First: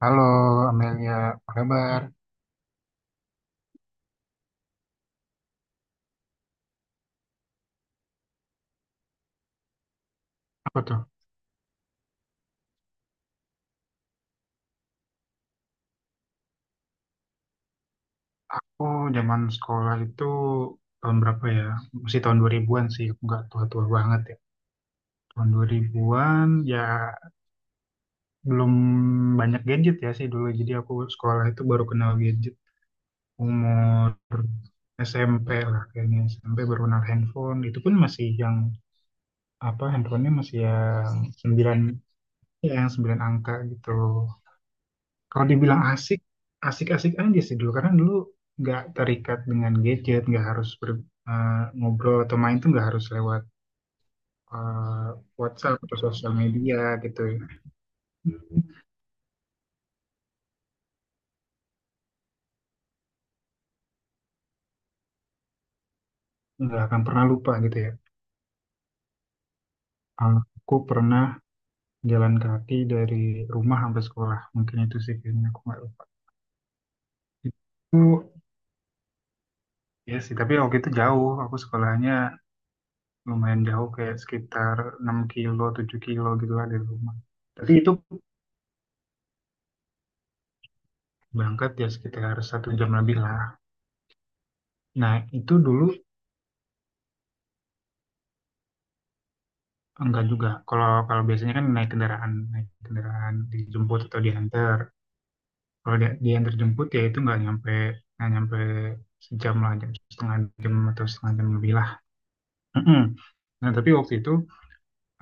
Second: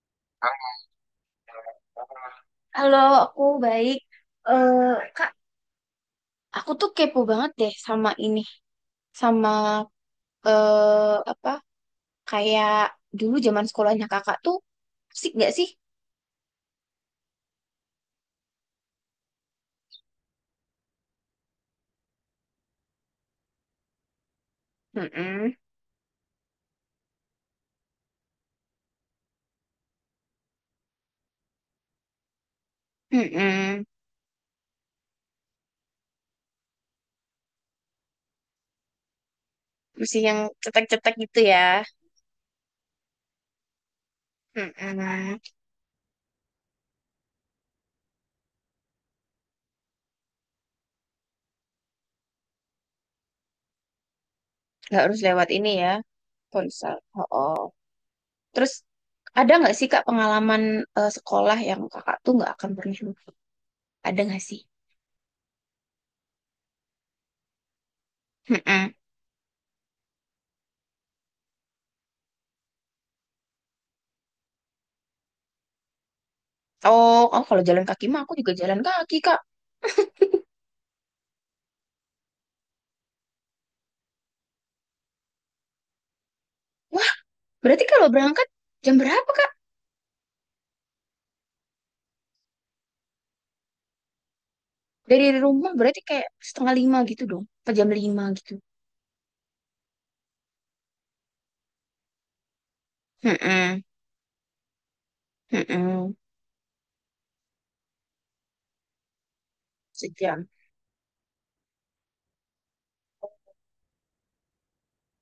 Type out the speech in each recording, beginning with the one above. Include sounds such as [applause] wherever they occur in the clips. Halo Kang, Amelia, apa kabar? halo, aku baik. Eh, Kak, aku tuh kepo banget deh sama ini, sama Apa tuh? eh apa kayak dulu zaman sekolahnya kakak tuh asik gak sih? Aku zaman sekolah itu tahun berapa ya? Masih tahun 2000-an sih, aku nggak tua-tua banget ya. Tahun Mm-mm, 2000-an ya belum banyak gadget ya sih dulu. Jadi aku sekolah itu baru kenal gadget mm-mm. umur SMP lah kayaknya. SMP baru kenal handphone. Itu pun masih yang apa Masih handphonenya yang masih cetek-cetek yang gitu ya. 9, ya yang 9 angka gitu. Mm-mm. Kalau dibilang asik, asik-asik aja sih dulu. Karena dulu nggak terikat dengan gadget, nggak harus ngobrol atau main tuh nggak harus lewat Nggak eh, harus lewat ini WhatsApp ya, atau sosial ponsel. media gitu, Oh, ya. oh. Terus ada nggak sih Kak pengalaman sekolah yang kakak tuh nggak akan pernah lupa? Ada nggak sih? Nggak akan pernah lupa gitu ya. Mm-mm. Aku pernah jalan kaki dari rumah sampai sekolah. Mungkin itu sih kayaknya aku nggak lupa. Oh, oh kalau jalan Itu kaki mah aku juga jalan kaki, Kak. ya sih, tapi waktu itu jauh. Aku sekolahnya lumayan jauh, kayak sekitar 6 kilo, 7 kilo gitu lah dari Wah, rumah. Tapi berarti itu kalau berangkat jam berapa, Kak? berangkat ya sekitar satu jam lebih lah. Nah Dari itu rumah dulu berarti kayak setengah lima gitu dong. Apa jam lima gitu. enggak juga. Kalau kalau biasanya kan naik kendaraan Mm-mm, dijemput atau diantar. Kalau dia, mm-mm. diantar jemput ya itu nggak nyampe sejam lah, jam setengah Sejam. jam atau setengah jam lebih lah. Mm-mm. Nah tapi waktu itu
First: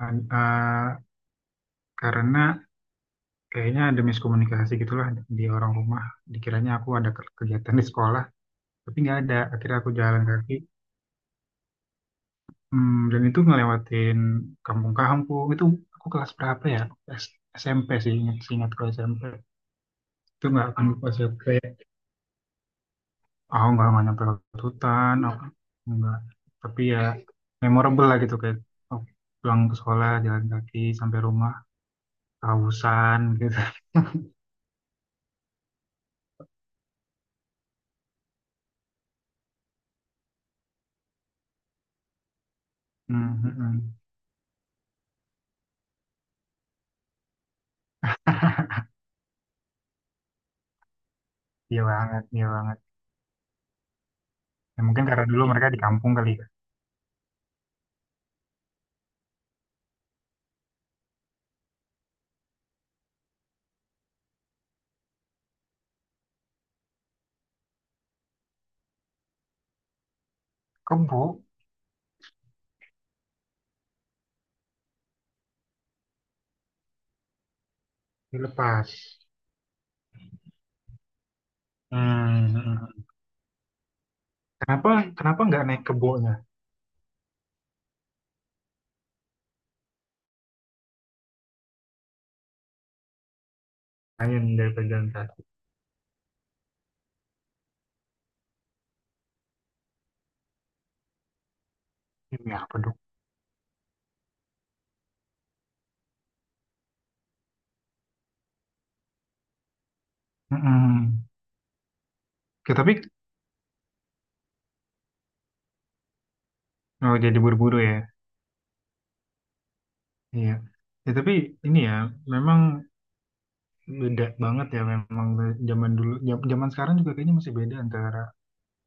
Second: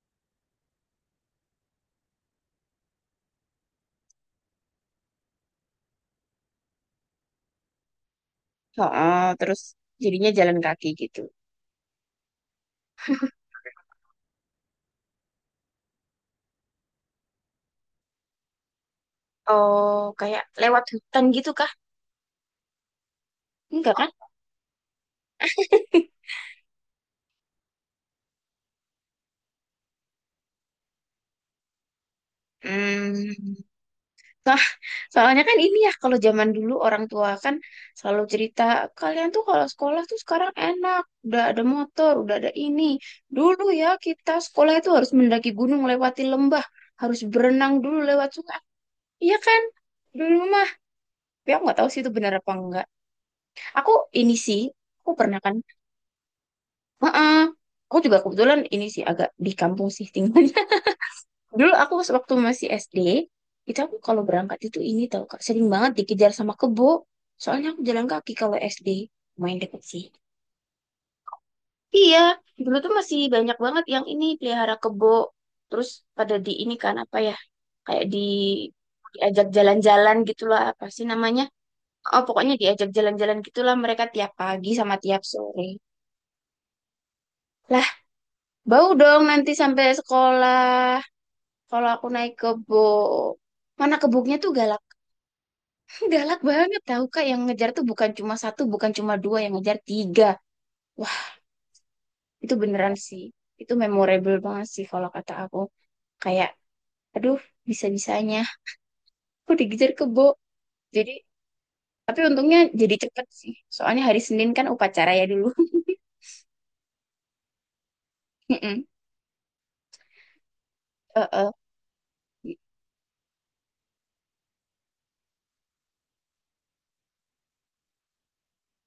eh, eh, karena kayaknya ada miskomunikasi gitulah di orang rumah. Dikiranya aku ada kegiatan di sekolah, tapi nggak Oh, ada. terus Akhirnya aku jalan jadinya kaki. jalan kaki gitu. Hmm, dan itu ngelewatin kampung-kampung itu. Aku kelas berapa ya? S- SMP sih, ingat ingat ke SMP. Oh, kayak Itu nggak lewat akan lupa sih, hutan aku gitu, kayak Kak? aku nggak Enggak nggak kan? nyampe lewat hutan apa nggak, tapi ya memorable lah gitu kayak oh, pulang ke sekolah jalan kaki sampai rumah kehausan Hmm. gitu. [laughs] Nah, soalnya kan ini ya, kalau zaman dulu orang tua kan selalu cerita, kalian tuh kalau sekolah tuh sekarang enak, udah ada motor, udah ada ini. Hmm, hmm, Dulu hmm. ya kita sekolah itu harus mendaki gunung, lewati lembah, harus berenang dulu lewat sungai. [laughs] Iya kan? Dulu mah, tapi aku nggak Iya tahu sih itu banget, benar iya apa banget, enggak. Aku ini sih, ya, mungkin aku karena pernah dulu kan. mereka di kampung kali ya. Heeh. Aku juga kebetulan ini sih agak di kampung sih tinggal. Dulu aku pas waktu masih SD, itu aku kalau berangkat itu ini tau Kak, sering banget dikejar sama kebo. Soalnya aku jalan kaki kalau SD, main deket sih. Kebo Iya, dulu tuh masih banyak banget yang ini pelihara kebo. Terus pada di ini kan apa ya, kayak dilepas. diajak jalan-jalan gitulah apa sih namanya? Oh, Hmm, pokoknya hmm, diajak hmm. jalan-jalan gitulah mereka tiap pagi kenapa sama tiap kenapa nggak sore. naik kebonya, Lah, bau dong nanti sampai sekolah kalau aku naik kebo. Mana kebunnya lain tuh galak, daripada jalan kaki? galak banget tahu Kak, yang ngejar tuh bukan cuma satu, bukan cuma dua, yang ngejar tiga. Wah, Ini itu apa beneran dong? sih. Itu memorable banget sih kalau kata aku. Kayak aduh, bisa-bisanya aku dikejar kebo. Jadi Mm-mm. tapi untungnya Oke, jadi tapi cepet sih. Soalnya hari Senin kan upacara ya dulu. [laughs] oh, jadi buru-buru ya. Mm-mm. Iya. Ya, tapi Uh-uh. ini ya memang beda banget ya, memang zaman dulu zaman sekarang juga kayaknya masih beda antara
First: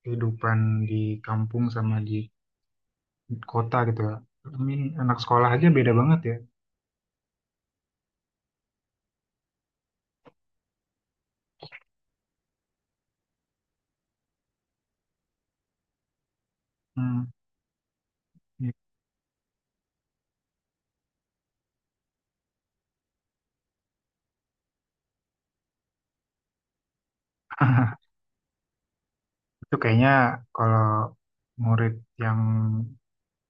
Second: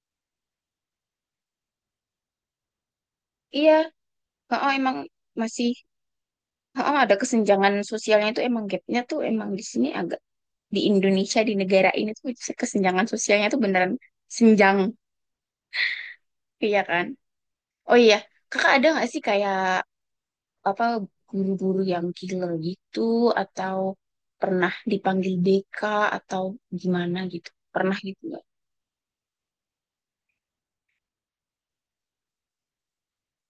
kehidupan di kampung sama di Iya, kota gitu ya. oh Ini emang anak sekolah aja masih beda banget ya. oh, ada kesenjangan sosialnya tuh, emang gapnya tuh emang di sini agak, di Indonesia di negara ini tuh kesenjangan sosialnya tuh beneran senjang, iya kan? Hmm. Oh iya, kakak Ya, ada nggak sih kayak apa guru-guru yang killer gitu atau pernah dipanggil BK atau gimana gitu? Pernah gitu nggak? itu kayaknya kalau murid yang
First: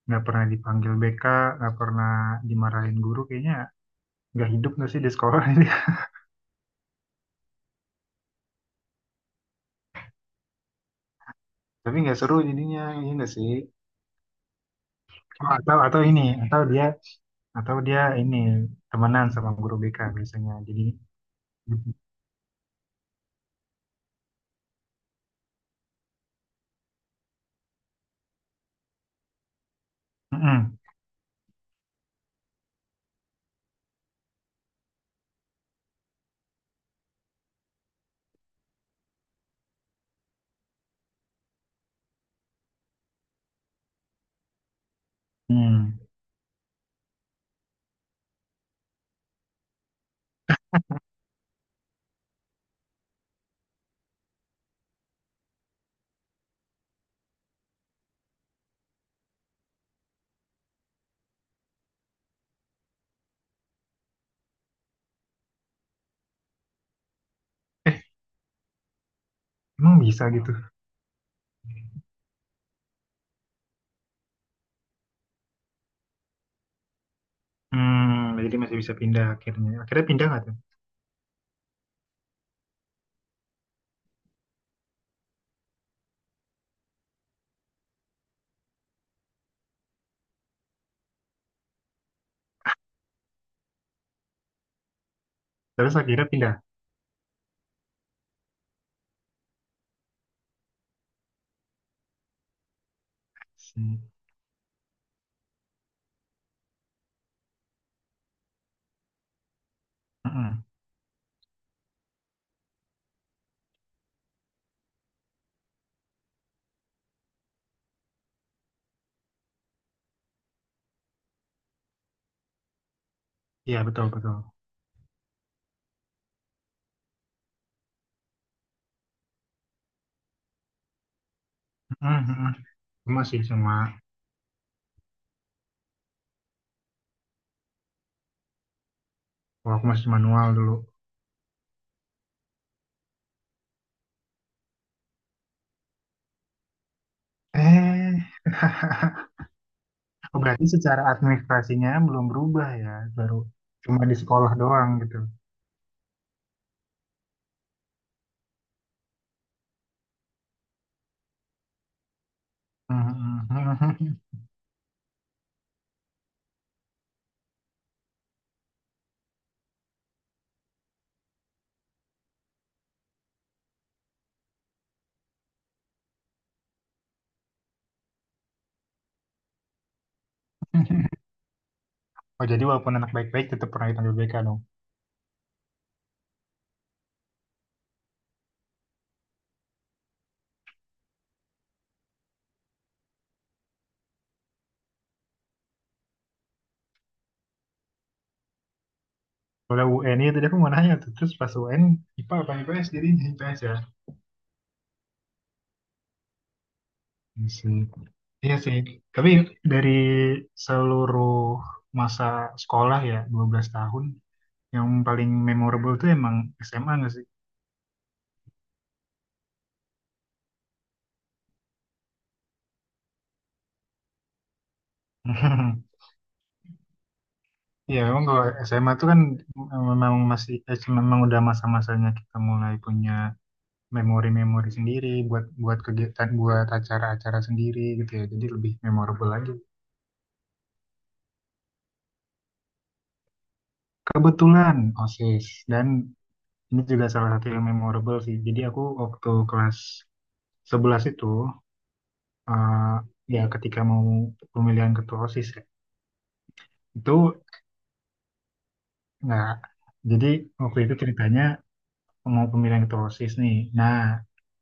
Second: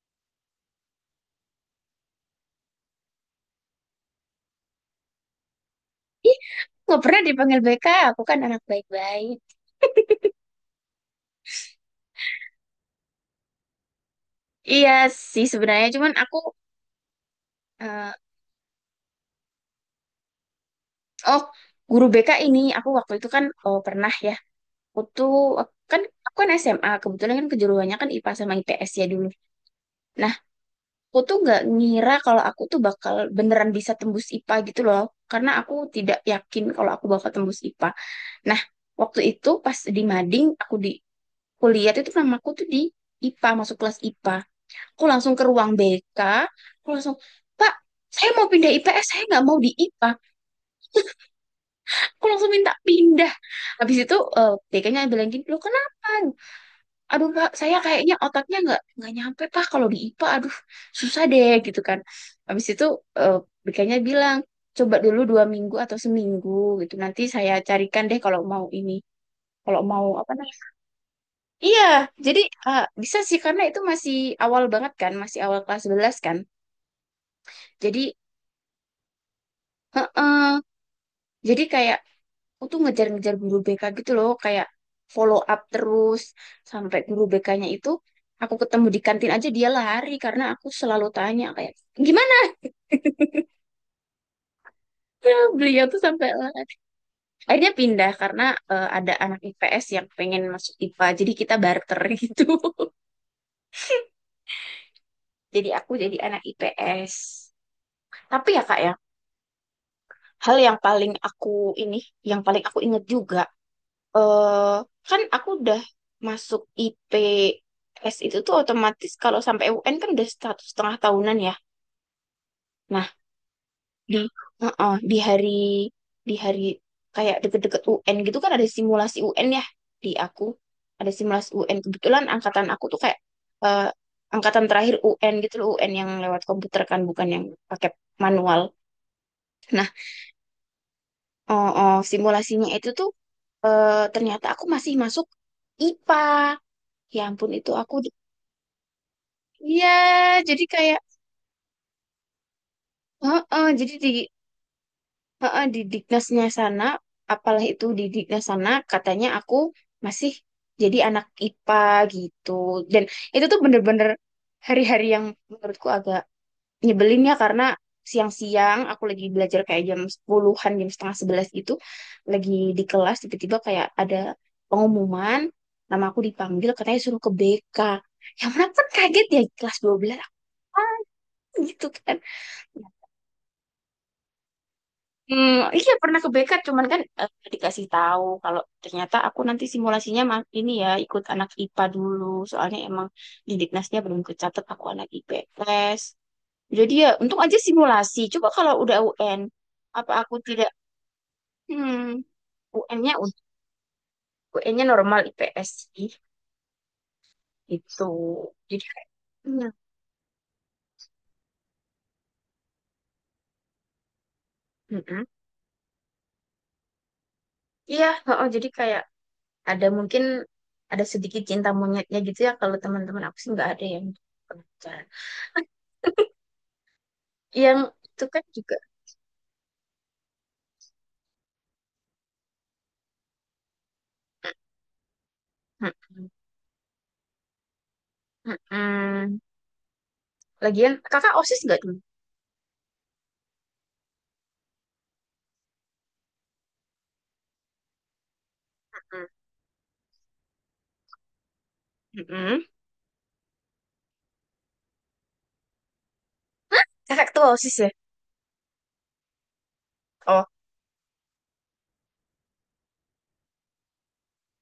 nggak pernah dipanggil BK, nggak pernah dimarahin guru, kayaknya nggak hidup nggak sih di sekolah [laughs] ini. Ih, nggak pernah dipanggil BK. Aku kan anak baik-baik. Tapi nggak seru jadinya, iya nggak sih? Iya sih Oh, atau sebenarnya, atau cuman ini aku atau dia eh, ini temenan sama guru BK biasanya jadi oh, guru BK ini aku waktu itu kan, oh, pernah ya. Aku tuh kan, aku kan SMA kebetulan kan kejuruannya kan IPA sama IPS ya dulu. mm-mm. Aku tuh nggak ngira kalau aku tuh bakal beneran bisa tembus IPA gitu loh, karena aku tidak yakin kalau aku bakal tembus IPA. Nah, waktu itu pas di mading, aku di kuliah itu namaku tuh di IPA, masuk kelas IPA, aku langsung ke ruang Hmm. BK. Aku langsung, "Pak, saya mau pindah IPS, saya nggak mau di IPA." Aku langsung minta pindah. Habis itu BK-nya bilang, "Gini loh kenapa? Aduh Pak, saya kayaknya otaknya nggak nyampe Pak kalau di IPA, aduh susah deh," gitu kan. Habis itu eh, BK-nya bilang, "Coba dulu dua minggu atau seminggu gitu, nanti saya eh carikan deh kalau mau ini, kalau Emang mau bisa apa gitu? namanya." Iya, jadi bisa sih karena itu masih awal banget kan, masih awal kelas 11 kan. Jadi Hmm, jadi masih bisa pindah, akhirnya akhirnya pindah heeh, nggak tuh? jadi kayak aku tuh ngejar-ngejar guru BK gitu loh, kayak follow up terus sampai guru BK-nya itu aku ketemu di kantin aja dia lari, karena aku selalu tanya kayak, "Gimana [laughs] ya?" Beliau Terus tuh akhirnya sampai pindah. lari. Akhirnya pindah karena ada anak IPS yang pengen masuk IPA, jadi kita barter [laughs] gitu. Hmm. Jadi aku jadi anak IPS. Tapi ya Kak ya, hal Mm-mm. yang paling aku ini, yang paling aku inget juga eh kan aku udah masuk IPS, itu tuh otomatis kalau sampai UN kan udah satu setengah tahunan ya. Nah, Iya, betul di betul heeh, di hari kayak deket-deket UN gitu kan ada simulasi UN ya di aku. Ada simulasi UN. Mm-mm, Kebetulan mm-mm. angkatan aku tuh Aku kayak, masih cuma eh, angkatan terakhir UN gitu loh, UN yang lewat komputer kan, bukan yang pakai manual. oh, aku Nah, masih manual dulu. Simulasinya itu tuh ternyata aku masih masuk IPA. Ya ampun itu aku. eh Iya, [laughs] oh, jadi berarti kayak secara administrasinya belum berubah ya, baru heeh, jadi cuma di sekolah doang gitu. heeh, di Diknasnya sana, apalah itu di Diknas sana katanya aku masih jadi anak IPA gitu. Dan itu tuh bener-bener Mm-mm. [laughs] hari-hari yang menurutku agak nyebelin ya, karena siang-siang aku lagi belajar kayak jam 10, jam setengah 11 gitu, lagi di kelas tiba-tiba kayak ada pengumuman nama aku dipanggil katanya suruh ke BK. Yang mana kan kaget ya, kelas 12 aku gitu kan. Oh jadi walaupun anak baik-baik tetap pernah dipanggil BK dong. Hmm, iya pernah ke BK, cuman kan dikasih tahu kalau ternyata aku nanti simulasinya mah ini ya ikut anak IPA dulu, soalnya emang di Diknasnya belum kecatet aku anak IPS. Jadi ya untung aja simulasi. Coba kalau udah UN, Kalau apa UN aku itu tadi aku tidak mau nanya tuh, terus pas UN hmm, IPA apa IPS, jadi UN-nya IPS ya. UN-nya normal IPS sih Iya sih. itu. Iya sih. Jadi Tapi kayaknya, dari seluruh masa sekolah ya 12 tahun, yang mm-mm. paling memorable tuh emang SMA nggak sih? Iya, oh, jadi kayak ada mungkin ada sedikit cinta monyetnya gitu ya, kalau teman-teman aku sih nggak ada yang kebetulan. [laughs] Yang Iya, itu memang kalau kan. SMA tuh kan memang masih memang udah masa-masanya kita mulai punya memori-memori sendiri buat buat kegiatan Mm-mm. buat acara-acara sendiri gitu ya. Jadi lebih memorable Mm-mm. lagi. Lagian kakak OSIS nggak tuh? Kebetulan OSIS, dan ini juga salah satu yang memorable sih. Jadi aku Mm-mm. waktu kelas 11 itu Mm-mm. eh, ya ketika mau pemilihan ketua OSIS ya, Kakak itu ketua OSIS ya? nggak. Jadi Oh, waktu itu ceritanya mau pemilihan ketua OSIS nih. Nah,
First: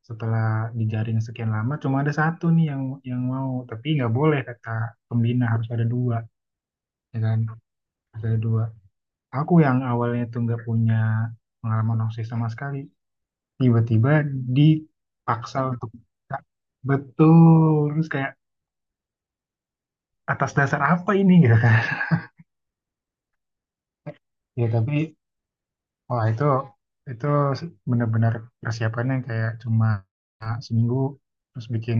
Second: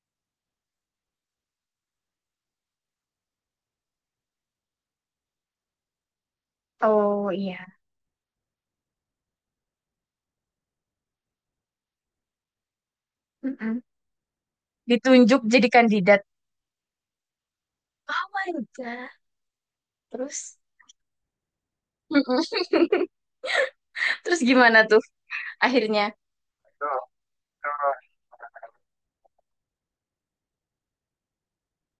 setelah dijaring sekian lama cuma ada satu nih yang mau, tapi nggak boleh kata pembina harus ada dua, ya oh kan? iya. Harus ada dua. Aku yang awalnya itu nggak punya pengalaman OSIS sama sekali Mm-mm. tiba-tiba Ditunjuk dipaksa jadi untuk kandidat. buka. Betul, terus Oh kayak my God. atas Terus, dasar apa ini [laughs] gitu kan. Mm-mm. [laughs] Terus Ya gimana tuh tapi akhirnya? wah itu benar-benar persiapan yang kayak cuma seminggu, terus bikin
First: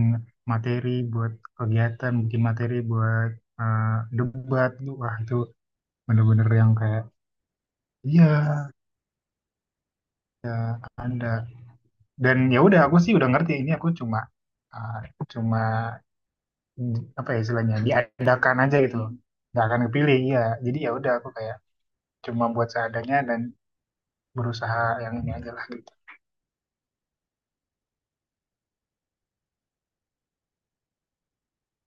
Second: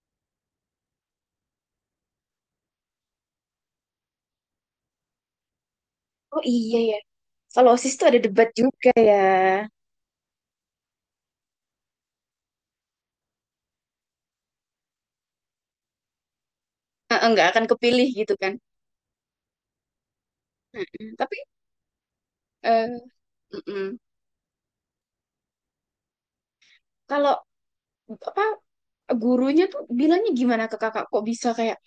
materi buat kegiatan, bikin materi buat eh, debat tuh, wah itu Oh benar-benar yang iya ya. kayak Kalau OSIS tuh ada debat iya juga ya. anda. Dan ya udah aku sih udah ngerti ini, aku cuma eh, cuma apa ya Nggak akan istilahnya kepilih gitu kan. diadakan aja gitu loh, nggak akan kepilih ya. Jadi ya udah Mm-mm. aku kayak cuma buat eh, seadanya dan mm-mm. berusaha yang ini aja lah gitu. Kalau apa gurunya tuh bilangnya gimana ke kakak? Kok bisa kayak,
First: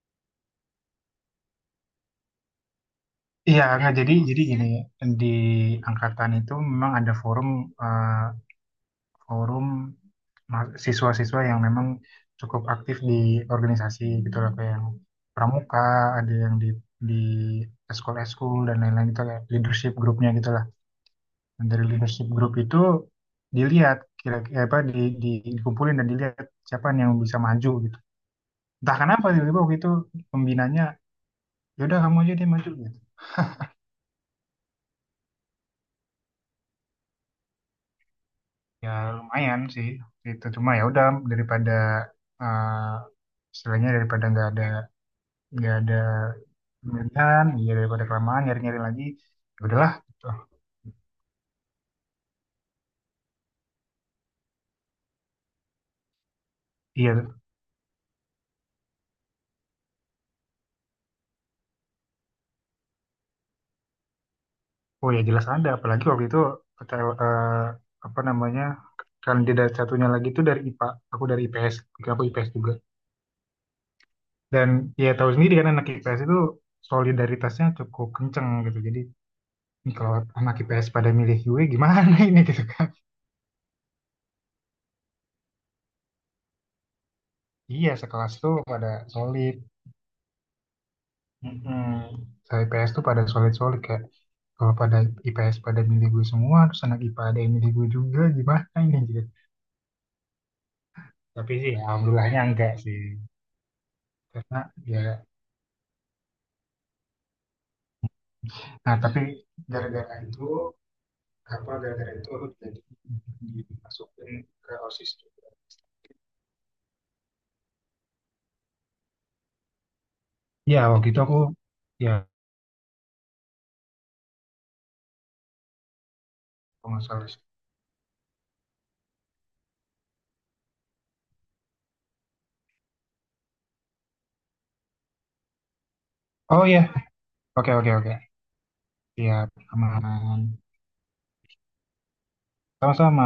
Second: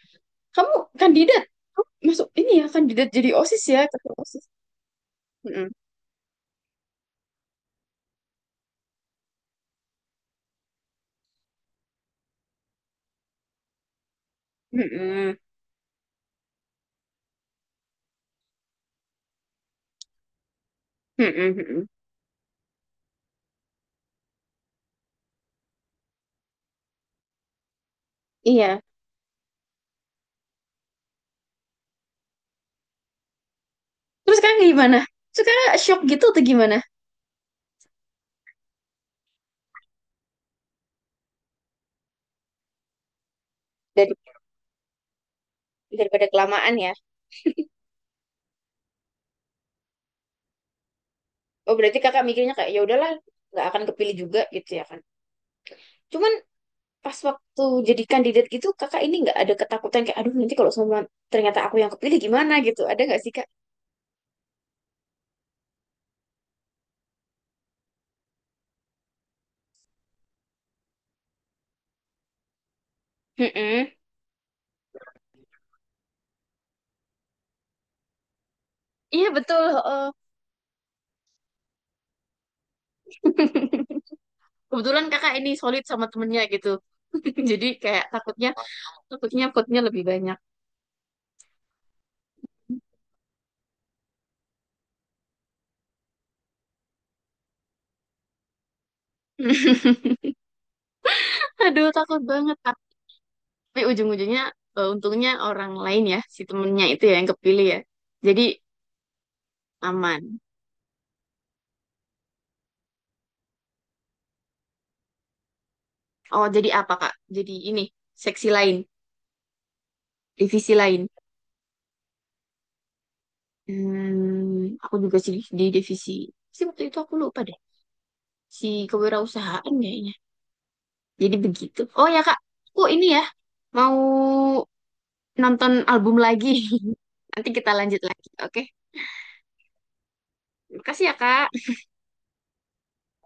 "Kamu kandidat, kamu masuk ini ya kandidat jadi Iya OSIS ya, nggak jadi ketua jadi OSIS." gini, di Mm-mm. angkatan itu memang ada forum, eh, forum siswa-siswa yang memang cukup aktif di organisasi gitu lah kayak yang Mm-mm. pramuka, ada yang di di eskul-eskul dan lain-lain gitu kayak leadership grupnya gitu lah. Mm-mm. Dan dari Mm-mm. leadership group itu dilihat, kira apa dikumpulin dan dilihat siapa yang bisa maju gitu. Iya. Entah kenapa tiba-tiba waktu itu pembinanya ya udah kamu aja, dia maju gitu. Terus sekarang gimana? Terus kakak shock gitu atau gimana? Ya lumayan sih, itu cuma ya udah daripada istilahnya Dari daripada nggak ada Daripada kelamaan ya. pemilihan, iya daripada kelamaan nyari-nyari lagi, ya udahlah, gitu. Oh berarti kakak mikirnya kayak ya udahlah nggak akan kepilih juga gitu ya kan. Cuman pas Iya. waktu jadi kandidat gitu kakak ini nggak ada ketakutan kayak aduh nanti kalau semua ternyata aku yang kepilih gimana gitu. Ada nggak sih kak? Oh ya jelas ada, apalagi waktu itu PTL, eh, apa namanya kandidat satunya lagi itu dari IPA, aku dari IPS, juga aku IPS juga. Mm-mm. Dan ya tahu sendiri kan anak IPS itu solidaritasnya cukup kenceng gitu. Jadi Iya betul. ini kalau Heeh. anak IPS pada milih gue gimana [laughs] ini gitu, kan. Kebetulan kakak ini solid sama temennya gitu. [laughs] Jadi Iya kayak sekelas takutnya tuh pada takutnya solid. takutnya lebih banyak. Mm-mm. Saya IPS tuh pada solid-solid kayak kalau pada IPS pada milih gue semua, terus anak IPA ada yang milih gue juga gimana ini gitu. [laughs] Tapi sih ya, Aduh, takut alhamdulillahnya banget. enggak Tapi sih ujung-ujungnya karena ya. untungnya orang lain ya, si temennya itu ya yang kepilih ya. Jadi Nah, tapi gara-gara aman. itu, apa gara-gara itu aku jadi dimasukin ke OSIS juga. Oh, jadi apa, Kak? Jadi ini, seksi lain, divisi Ya, waktu lain. itu aku, ya, Hmm, aku juga sih di divisi. Sih waktu kalau itu nggak aku salah. lupa deh. Si kewirausahaan kayaknya. Jadi begitu. Oh ya, Kak. Aku ini ya, mau nonton album lagi. Oh iya. [laughs] Nanti kita Oke, oke, lanjut oke. lagi, oke? Siap, aman. Makasih ya, Kak. Sama-sama.